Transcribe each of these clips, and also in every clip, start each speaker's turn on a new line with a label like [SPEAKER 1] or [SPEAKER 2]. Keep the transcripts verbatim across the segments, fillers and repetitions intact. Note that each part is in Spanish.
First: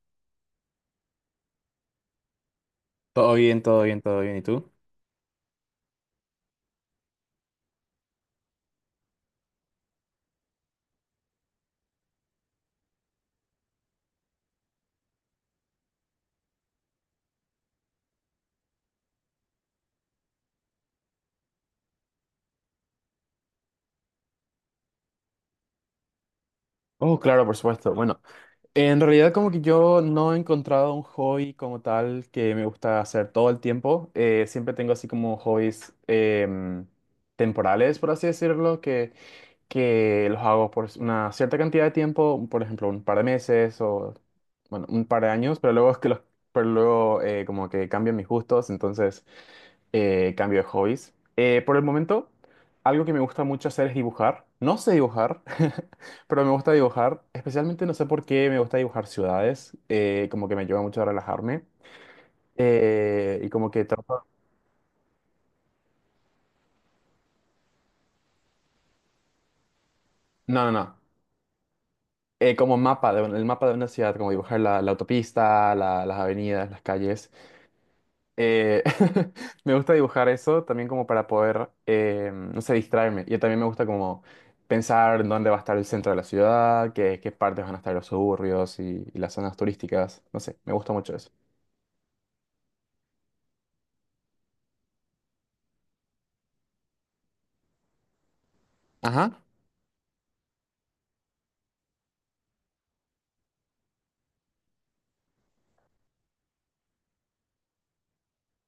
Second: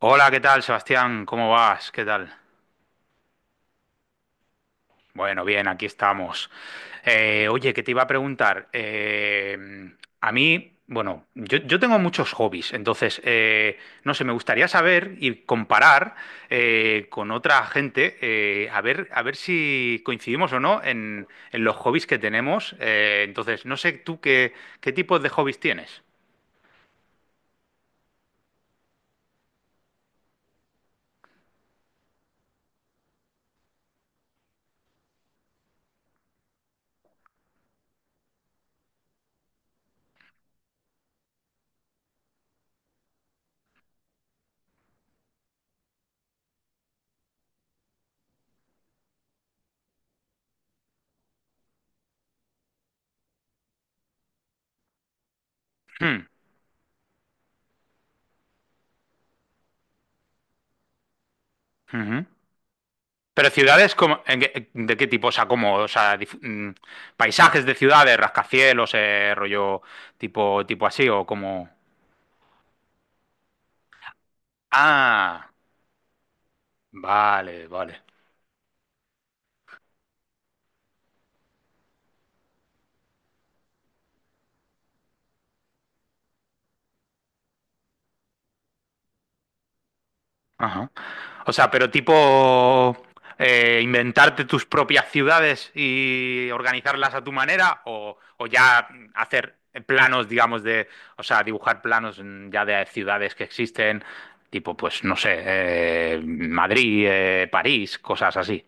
[SPEAKER 1] Hola, ¿qué tal, Sebastián? ¿Cómo vas? ¿Qué tal?
[SPEAKER 2] Todo bien, todo bien, todo bien. ¿Y tú?
[SPEAKER 1] Bueno, bien, aquí estamos. Eh, oye, que te iba a preguntar. Eh, a mí, bueno, yo, yo tengo muchos hobbies, entonces, eh, no sé, me gustaría saber y comparar eh, con otra gente, eh, a ver, a ver si coincidimos o no en, en los hobbies que tenemos. Eh, entonces, no sé tú qué, qué tipos de hobbies tienes.
[SPEAKER 2] Oh, claro, por supuesto. Bueno, en realidad como que yo no he encontrado un hobby como tal que me gusta hacer todo el tiempo. Eh, siempre tengo así como hobbies em, temporales, por así decirlo, que, que los hago por una cierta cantidad de tiempo, por ejemplo, un par de meses o, bueno, un par de años, pero luego es que los, pero luego eh, como que cambian mis gustos, entonces eh, cambio de hobbies. Eh, por el momento, algo que me gusta mucho hacer es dibujar. No sé dibujar,
[SPEAKER 1] Hmm,
[SPEAKER 2] pero me gusta dibujar. Especialmente no sé por qué me gusta dibujar ciudades. Eh, como que me ayuda mucho a relajarme.
[SPEAKER 1] ujú.
[SPEAKER 2] Eh, y
[SPEAKER 1] Pero
[SPEAKER 2] como que
[SPEAKER 1] ciudades como,
[SPEAKER 2] trato...
[SPEAKER 1] en qué- ¿de qué tipo? O sea, como, o sea, dif- mm, paisajes de ciudades, rascacielos, eh, rollo
[SPEAKER 2] No,
[SPEAKER 1] tipo,
[SPEAKER 2] no,
[SPEAKER 1] tipo
[SPEAKER 2] no.
[SPEAKER 1] así, o como.
[SPEAKER 2] Eh, como mapa, de, el mapa de una ciudad, como dibujar la, la
[SPEAKER 1] Ah,
[SPEAKER 2] autopista, la- las avenidas, las calles.
[SPEAKER 1] vale, vale.
[SPEAKER 2] Eh, me gusta dibujar eso también como para poder, eh, no sé, distraerme. Y también me gusta como pensar en dónde va a estar el centro de la ciudad, qué, qué partes van a estar los suburbios y, y las zonas turísticas. No sé, me
[SPEAKER 1] Ajá.
[SPEAKER 2] gusta mucho eso.
[SPEAKER 1] O sea, pero tipo eh, inventarte tus propias ciudades y organizarlas a tu manera, o, o ya
[SPEAKER 2] Ajá.
[SPEAKER 1] hacer planos, digamos, de, o sea, dibujar planos mm, ya de ciudades que existen, tipo, pues, no sé, eh, Madrid, eh, París, cosas así.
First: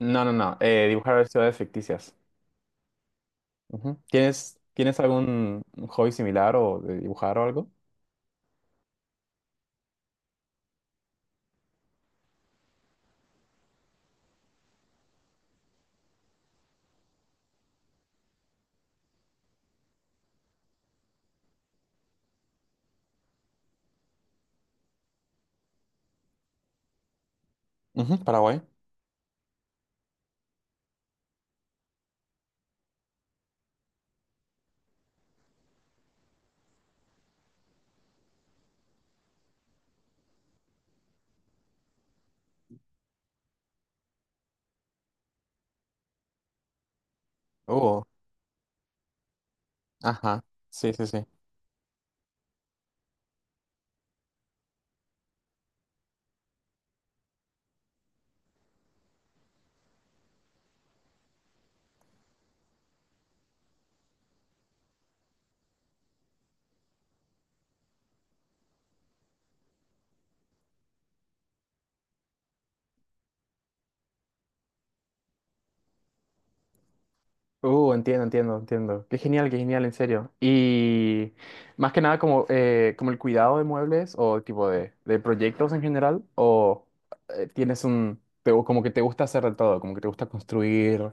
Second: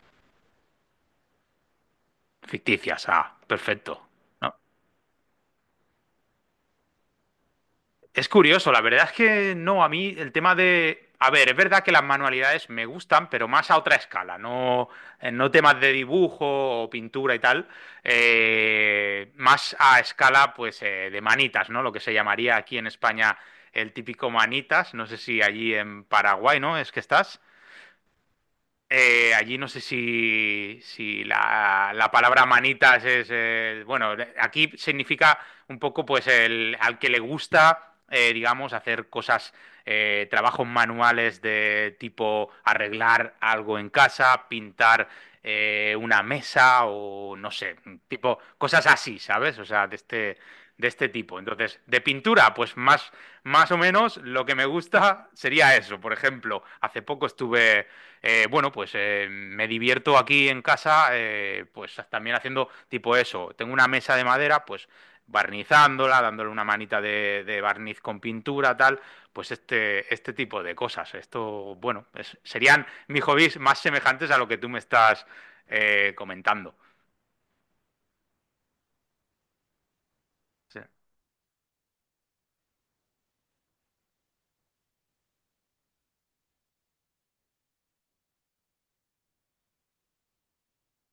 [SPEAKER 2] No, no, no, eh, dibujar ciudades ficticias.
[SPEAKER 1] Ficticias, ah, perfecto.
[SPEAKER 2] Ujú.
[SPEAKER 1] No,
[SPEAKER 2] ¿Tienes, ¿tienes algún hobby similar o de dibujar o algo?
[SPEAKER 1] es curioso, la verdad es que no, a mí el tema de... A ver, es verdad que las manualidades me gustan, pero más a otra escala, no, eh, no temas de dibujo o pintura y tal, eh, más a escala pues eh, de manitas, ¿no? Lo que se llamaría aquí en España el típico manitas, no sé si allí en Paraguay, ¿no? Es que estás.
[SPEAKER 2] Ujú, Paraguay.
[SPEAKER 1] Eh, allí no sé si, si la, la palabra manitas es, eh, bueno, aquí significa un poco pues el, al que le gusta, eh, digamos, hacer cosas, eh, trabajos manuales de tipo arreglar algo en casa, pintar eh, una mesa o no sé,
[SPEAKER 2] Oh,
[SPEAKER 1] tipo cosas así, ¿sabes? O sea, de este,
[SPEAKER 2] ajá.
[SPEAKER 1] de
[SPEAKER 2] Sí, sí,
[SPEAKER 1] este
[SPEAKER 2] sí.
[SPEAKER 1] tipo. Entonces, de pintura, pues más, más o menos lo que me gusta sería eso. Por ejemplo, hace poco estuve eh, bueno, pues eh, me divierto aquí en casa, eh, pues también haciendo tipo eso. Tengo una mesa de madera, pues barnizándola, dándole una manita de, de barniz con pintura, tal, pues este, este tipo de cosas. Esto, bueno, es- serían mis hobbies más semejantes a lo que tú me estás eh, comentando.
[SPEAKER 2] Uh, entiendo, entiendo, entiendo. Qué genial, qué genial, en serio.
[SPEAKER 1] Sí,
[SPEAKER 2] Y más que nada como, eh, como el cuidado de muebles o tipo de, de proyectos en general, o eh, tienes un, te gu- como que te gusta hacer de todo, como que te gusta construir,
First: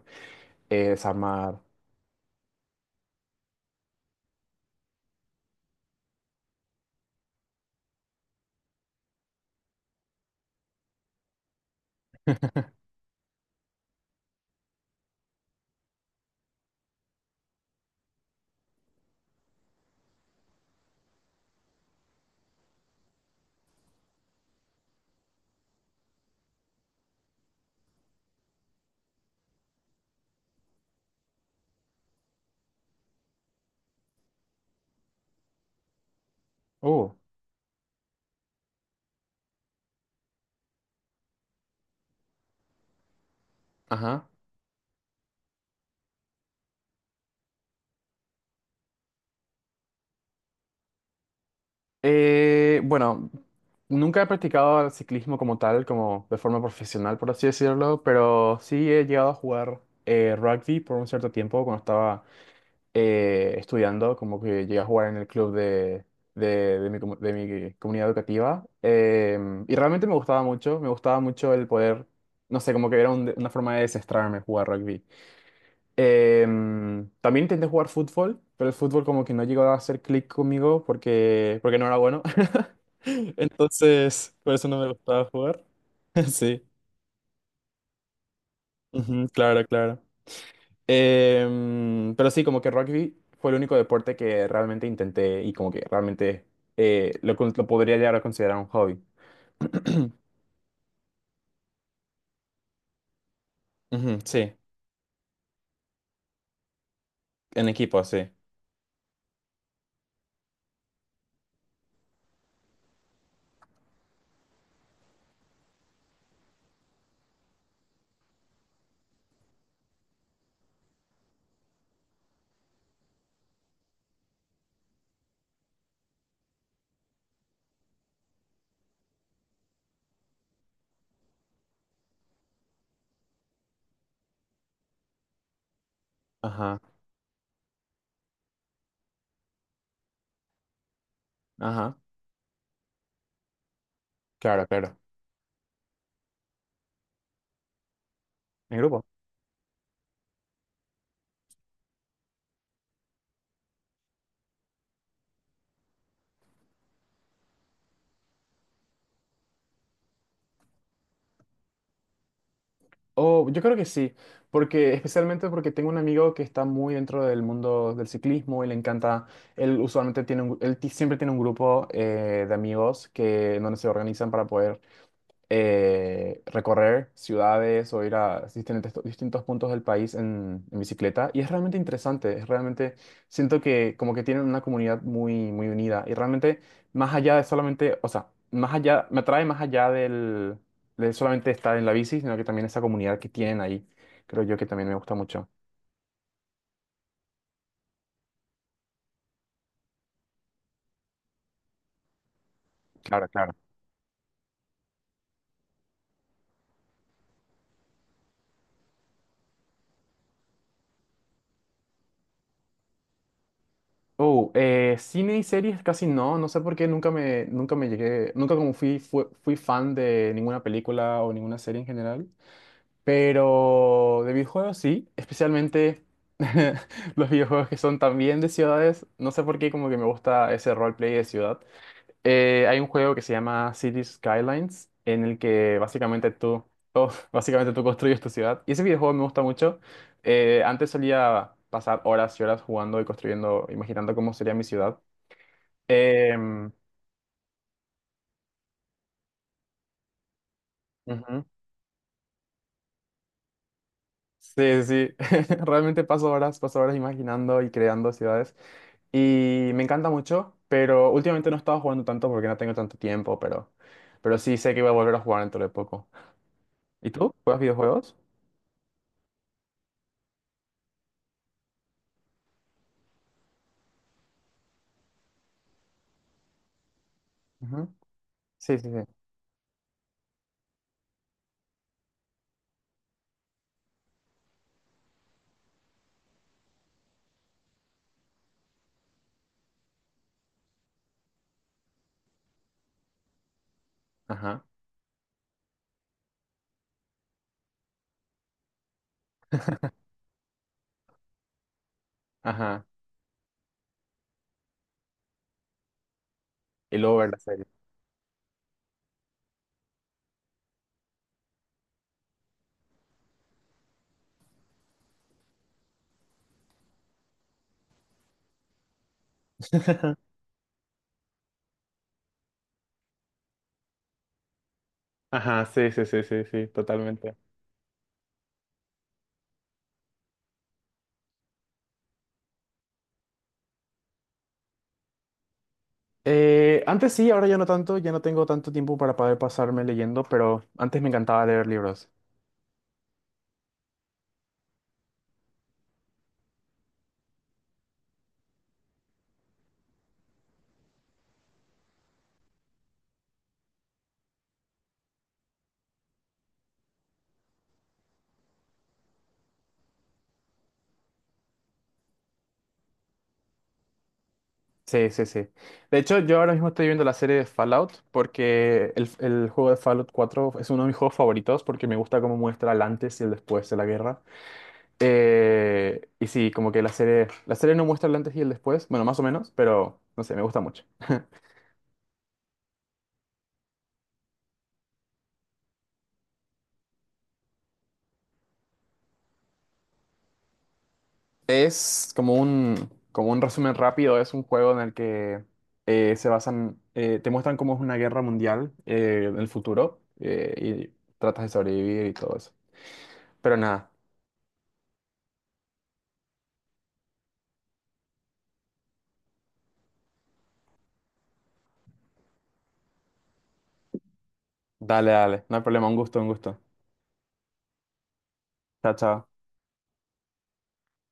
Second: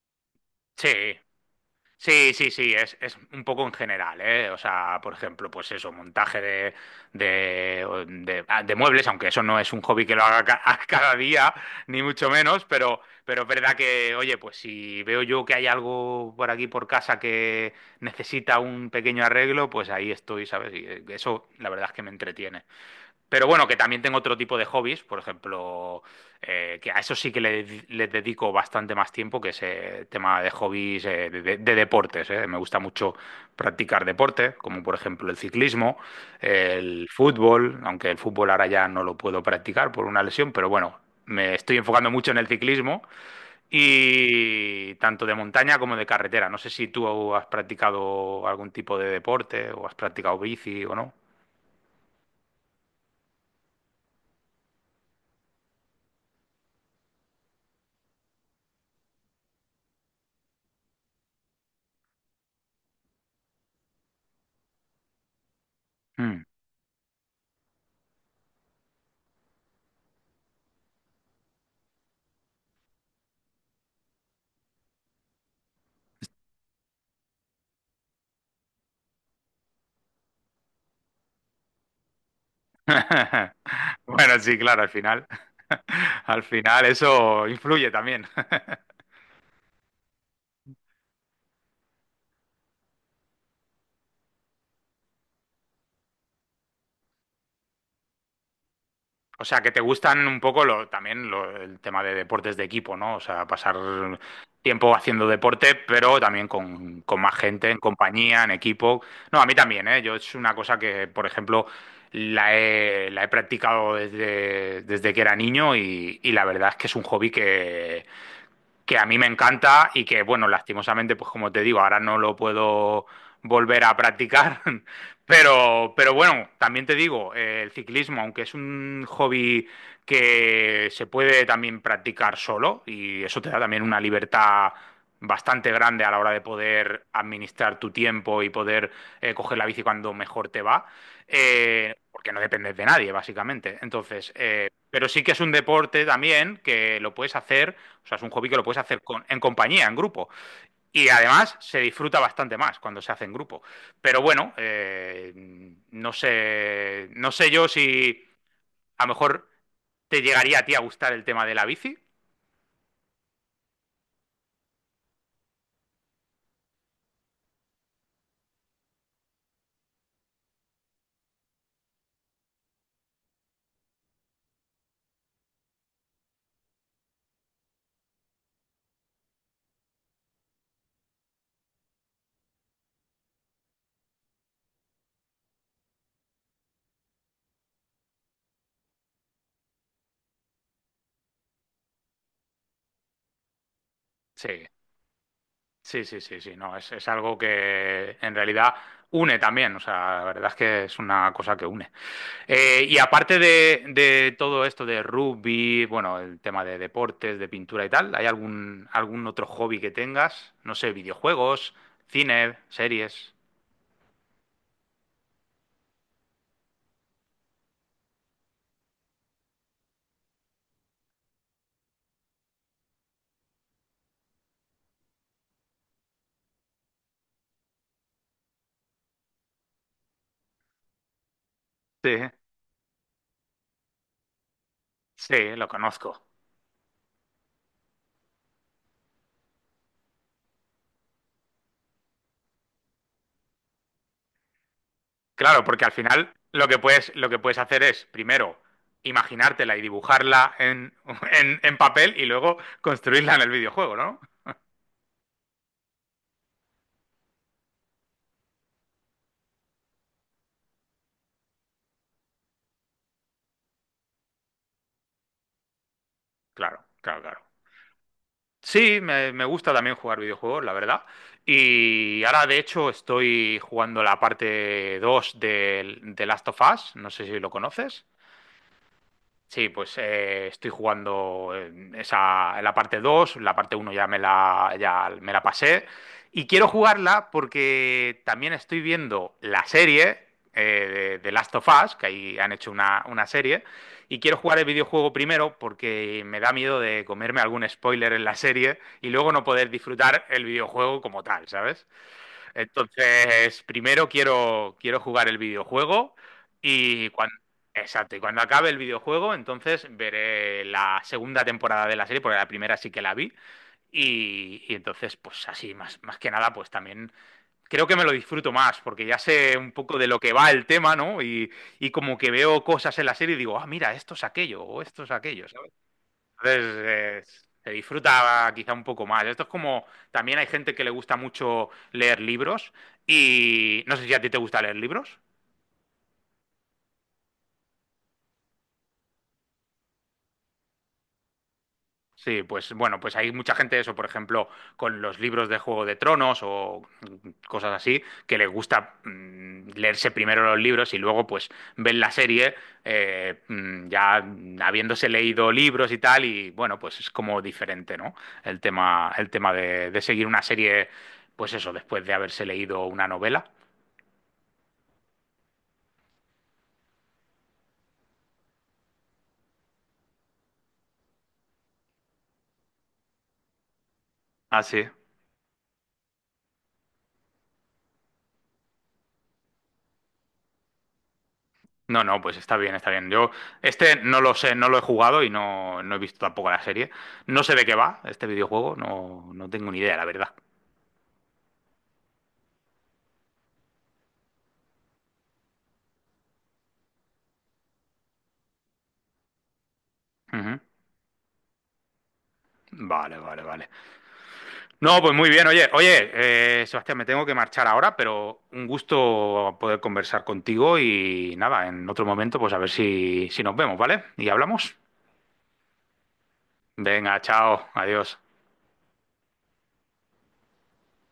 [SPEAKER 1] sí.
[SPEAKER 2] eh, desarmar.
[SPEAKER 1] Sí, sí, sí, es, es un poco en general, ¿eh? O sea, por ejemplo, pues eso, montaje de, de, o de- ah, de muebles, aunque eso no es un hobby que lo haga ca- cada día, ni mucho menos, pero, pero es verdad que, oye, pues si veo yo que hay algo por aquí por casa que necesita un pequeño arreglo, pues ahí estoy, ¿sabes? Y eh, eso, la verdad es que me entretiene. Pero bueno, que también tengo otro tipo de hobbies, por ejemplo, eh, que a eso sí que le, le dedico bastante más tiempo, que es eh, tema de hobbies eh, de, de de deportes. eh. Me gusta mucho practicar deporte, como por ejemplo el ciclismo, el
[SPEAKER 2] Uh,
[SPEAKER 1] fútbol, aunque el fútbol ahora ya no lo puedo practicar por una lesión, pero bueno, me estoy enfocando mucho en el ciclismo
[SPEAKER 2] ajá.
[SPEAKER 1] y tanto de montaña como de carretera. No sé si tú has practicado algún tipo de deporte o has practicado bici o no.
[SPEAKER 2] Eh, bueno, nunca he practicado el ciclismo como tal, como de forma profesional, por así decirlo, pero sí he llegado a jugar eh, rugby por un cierto tiempo cuando estaba eh, estudiando, como que llegué a jugar en el club de,
[SPEAKER 1] Mm.
[SPEAKER 2] de, de mi, comu- de mi comunidad educativa. Em, y realmente me gustaba mucho, me gustaba mucho el poder, no sé, como que era un- una forma de desestrarme jugar rugby. Em, también intenté jugar fútbol, pero el fútbol como que no llegó a hacer clic conmigo porque, porque no era bueno. Entonces,
[SPEAKER 1] Bueno,
[SPEAKER 2] por
[SPEAKER 1] sí,
[SPEAKER 2] eso no
[SPEAKER 1] claro, al
[SPEAKER 2] me gustaba
[SPEAKER 1] final,
[SPEAKER 2] jugar.
[SPEAKER 1] al
[SPEAKER 2] Sí,
[SPEAKER 1] final eso influye también.
[SPEAKER 2] ujú, claro, claro. Em, pero sí, como que rugby fue el único deporte que realmente intenté y como que realmente eh, lo, con- lo podría llegar a considerar un hobby.
[SPEAKER 1] O sea, que te gustan un poco lo, también lo- el tema de deportes de equipo, ¿no? O sea, pasar
[SPEAKER 2] Ujú, sí,
[SPEAKER 1] tiempo haciendo deporte, pero también con, con más
[SPEAKER 2] en
[SPEAKER 1] gente, en
[SPEAKER 2] equipo, sí.
[SPEAKER 1] compañía, en equipo. No, a mí también, ¿eh? Yo es una cosa que, por ejemplo, la he, la he practicado desde, desde que era niño y, y la verdad es que es un hobby que, que a mí me encanta y que, bueno, lastimosamente, pues como te digo, ahora no lo puedo volver a practicar, pero, pero bueno, también te digo, eh, el ciclismo, aunque es un hobby que se puede también practicar solo y eso te da también una libertad bastante grande a la hora de
[SPEAKER 2] Ajá,
[SPEAKER 1] poder administrar tu tiempo y poder eh, coger la bici cuando mejor te va, eh,
[SPEAKER 2] ajá,
[SPEAKER 1] porque no dependes de nadie, básicamente. Entonces,
[SPEAKER 2] claro,
[SPEAKER 1] eh,
[SPEAKER 2] claro.
[SPEAKER 1] pero sí que es un deporte también que lo puedes hacer o sea, es un hobby que lo puedes
[SPEAKER 2] En
[SPEAKER 1] hacer
[SPEAKER 2] grupo.
[SPEAKER 1] con, en compañía, en grupo. Y además se disfruta bastante más cuando se hace en grupo. Pero bueno, eh, no sé. No sé yo si a lo mejor te llegaría a ti a gustar el tema de la bici.
[SPEAKER 2] Oh, yo creo que sí, porque especialmente porque tengo un amigo que está muy dentro del mundo del ciclismo y le encanta, él usualmente tiene un, él ti- siempre tiene un grupo eh, de amigos que en donde se organizan para poder eh, recorrer ciudades o ir a distintos, distintos puntos del país en, en bicicleta. Y es realmente interesante, es realmente, siento que como que tienen una comunidad muy, muy unida y realmente más allá de solamente, o sea, más allá, me atrae más allá del, de solamente estar en la bici, sino que también esa comunidad que tienen ahí, creo
[SPEAKER 1] Sí,
[SPEAKER 2] yo que también me gusta mucho.
[SPEAKER 1] sí, sí, sí, sí. No, es, es algo que en realidad une también. O sea, la verdad es que es una cosa que une. Eh, y
[SPEAKER 2] Claro,
[SPEAKER 1] aparte
[SPEAKER 2] claro.
[SPEAKER 1] de, de todo esto de rugby, bueno, el tema de deportes, de pintura y tal, ¿hay algún, algún otro hobby que tengas? No sé, videojuegos, cine, series.
[SPEAKER 2] Oh, eh, cine y series casi no, no sé por qué nunca me, nunca me llegué, nunca como fui, fue- fui fan de ninguna película o ninguna serie en general. Pero de videojuegos sí, especialmente los videojuegos que son también de ciudades. No sé por qué como que me gusta ese roleplay de ciudad.
[SPEAKER 1] Sí,
[SPEAKER 2] Eh, hay un juego que se llama Cities Skylines en
[SPEAKER 1] sí,
[SPEAKER 2] el
[SPEAKER 1] lo
[SPEAKER 2] que
[SPEAKER 1] conozco.
[SPEAKER 2] básicamente tú, oh, básicamente tú construyes tu ciudad. Y ese videojuego me gusta mucho. Eh, antes solía pasar horas y horas jugando y construyendo, imaginando cómo sería mi ciudad.
[SPEAKER 1] Claro, porque al final lo
[SPEAKER 2] Em,
[SPEAKER 1] que puedes, lo que puedes hacer es, primero, imaginártela y dibujarla en,
[SPEAKER 2] ujú.
[SPEAKER 1] en, en papel y luego construirla en el videojuego, ¿no?
[SPEAKER 2] Sí, sí, realmente paso horas, paso horas imaginando y creando ciudades. Y me encanta mucho, pero últimamente no he estado jugando tanto porque no tengo tanto tiempo, pero, pero sí sé que voy a volver a jugar dentro de poco.
[SPEAKER 1] Claro,
[SPEAKER 2] ¿Y
[SPEAKER 1] claro,
[SPEAKER 2] tú?
[SPEAKER 1] claro.
[SPEAKER 2] ¿Juegas videojuegos?
[SPEAKER 1] Sí, me, me gusta también jugar videojuegos, la verdad. Y ahora, de hecho, estoy jugando la parte dos de, de Last of Us. No sé si lo
[SPEAKER 2] Ujú.
[SPEAKER 1] conoces.
[SPEAKER 2] Sí, sí, sí.
[SPEAKER 1] Sí, pues eh, estoy jugando en esa, en la parte dos. La parte uno ya me la, ya me la pasé y quiero jugarla porque también estoy viendo la serie eh, de, de Last of Us, que ahí han hecho una, una serie, y quiero jugar
[SPEAKER 2] Ajá,
[SPEAKER 1] el videojuego primero porque me da miedo de comerme algún spoiler en la serie y luego no poder disfrutar el videojuego como tal, ¿sabes?
[SPEAKER 2] ajá.
[SPEAKER 1] Entonces, primero quiero, quiero jugar el videojuego
[SPEAKER 2] Y
[SPEAKER 1] y
[SPEAKER 2] luego ver
[SPEAKER 1] cuando,
[SPEAKER 2] la serie.
[SPEAKER 1] exacto, y cuando acabe el videojuego, entonces veré la segunda temporada de la serie, porque la primera sí que la vi. Y, y entonces, pues así, más, más que nada, pues también creo que me lo disfruto más, porque ya sé un poco de lo que va el tema, ¿no? Y, y como que veo cosas en la serie y digo, ah, mira, esto es aquello, o esto es aquello,
[SPEAKER 2] Ajá,
[SPEAKER 1] ¿sabes?
[SPEAKER 2] sí, sí, sí, sí,
[SPEAKER 1] Entonces,
[SPEAKER 2] sí,
[SPEAKER 1] eh,
[SPEAKER 2] totalmente.
[SPEAKER 1] se disfruta quizá un poco más. Esto es como, también hay gente que le gusta mucho leer libros y no sé si a ti te gusta leer libros.
[SPEAKER 2] Eh, antes sí, ahora ya no tanto, ya no tengo tanto tiempo para poder pasarme leyendo, pero antes me encantaba leer libros.
[SPEAKER 1] Sí, pues bueno, pues hay mucha gente, eso, por ejemplo, con los libros de Juego de Tronos o mm, cosas así, que les gusta mm, leerse primero los libros y luego pues ven la serie eh, mm, ya mm, habiéndose leído libros y tal, y bueno, pues es como diferente, ¿no? El tema, el tema de, de seguir una serie, pues eso, después de haberse leído una novela.
[SPEAKER 2] Sí, sí, sí. De hecho, yo ahora mismo estoy viendo la serie de Fallout porque el, el juego de Fallout cuatro es uno de mis juegos favoritos porque me gusta cómo muestra el antes y el después de la guerra.
[SPEAKER 1] Ah, sí.
[SPEAKER 2] Eh, y sí, como que la serie, la serie no muestra el antes y el después, bueno, más o menos, pero no sé, me gusta mucho.
[SPEAKER 1] No, no, pues está bien, está bien. Yo este no lo sé, no lo he jugado y no, no he visto tampoco la serie. No sé de qué va este videojuego, no, no tengo ni idea, la verdad.
[SPEAKER 2] Es como un, como un resumen rápido, es un juego en el que eh, se basan, eh, te muestran cómo es una guerra mundial eh, en el futuro
[SPEAKER 1] Ujú.
[SPEAKER 2] eh, y tratas de sobrevivir y todo eso.
[SPEAKER 1] Vale, vale,
[SPEAKER 2] Pero
[SPEAKER 1] vale.
[SPEAKER 2] nada,
[SPEAKER 1] No, pues muy bien, oye, oye, eh, Sebastián, me tengo que marchar ahora, pero un gusto poder conversar contigo y nada, en otro momento, pues a ver si, si nos vemos, ¿vale? Y hablamos.
[SPEAKER 2] dale, dale, no hay problema, un gusto, un gusto.
[SPEAKER 1] Venga, chao, adiós.
[SPEAKER 2] Chao, chao.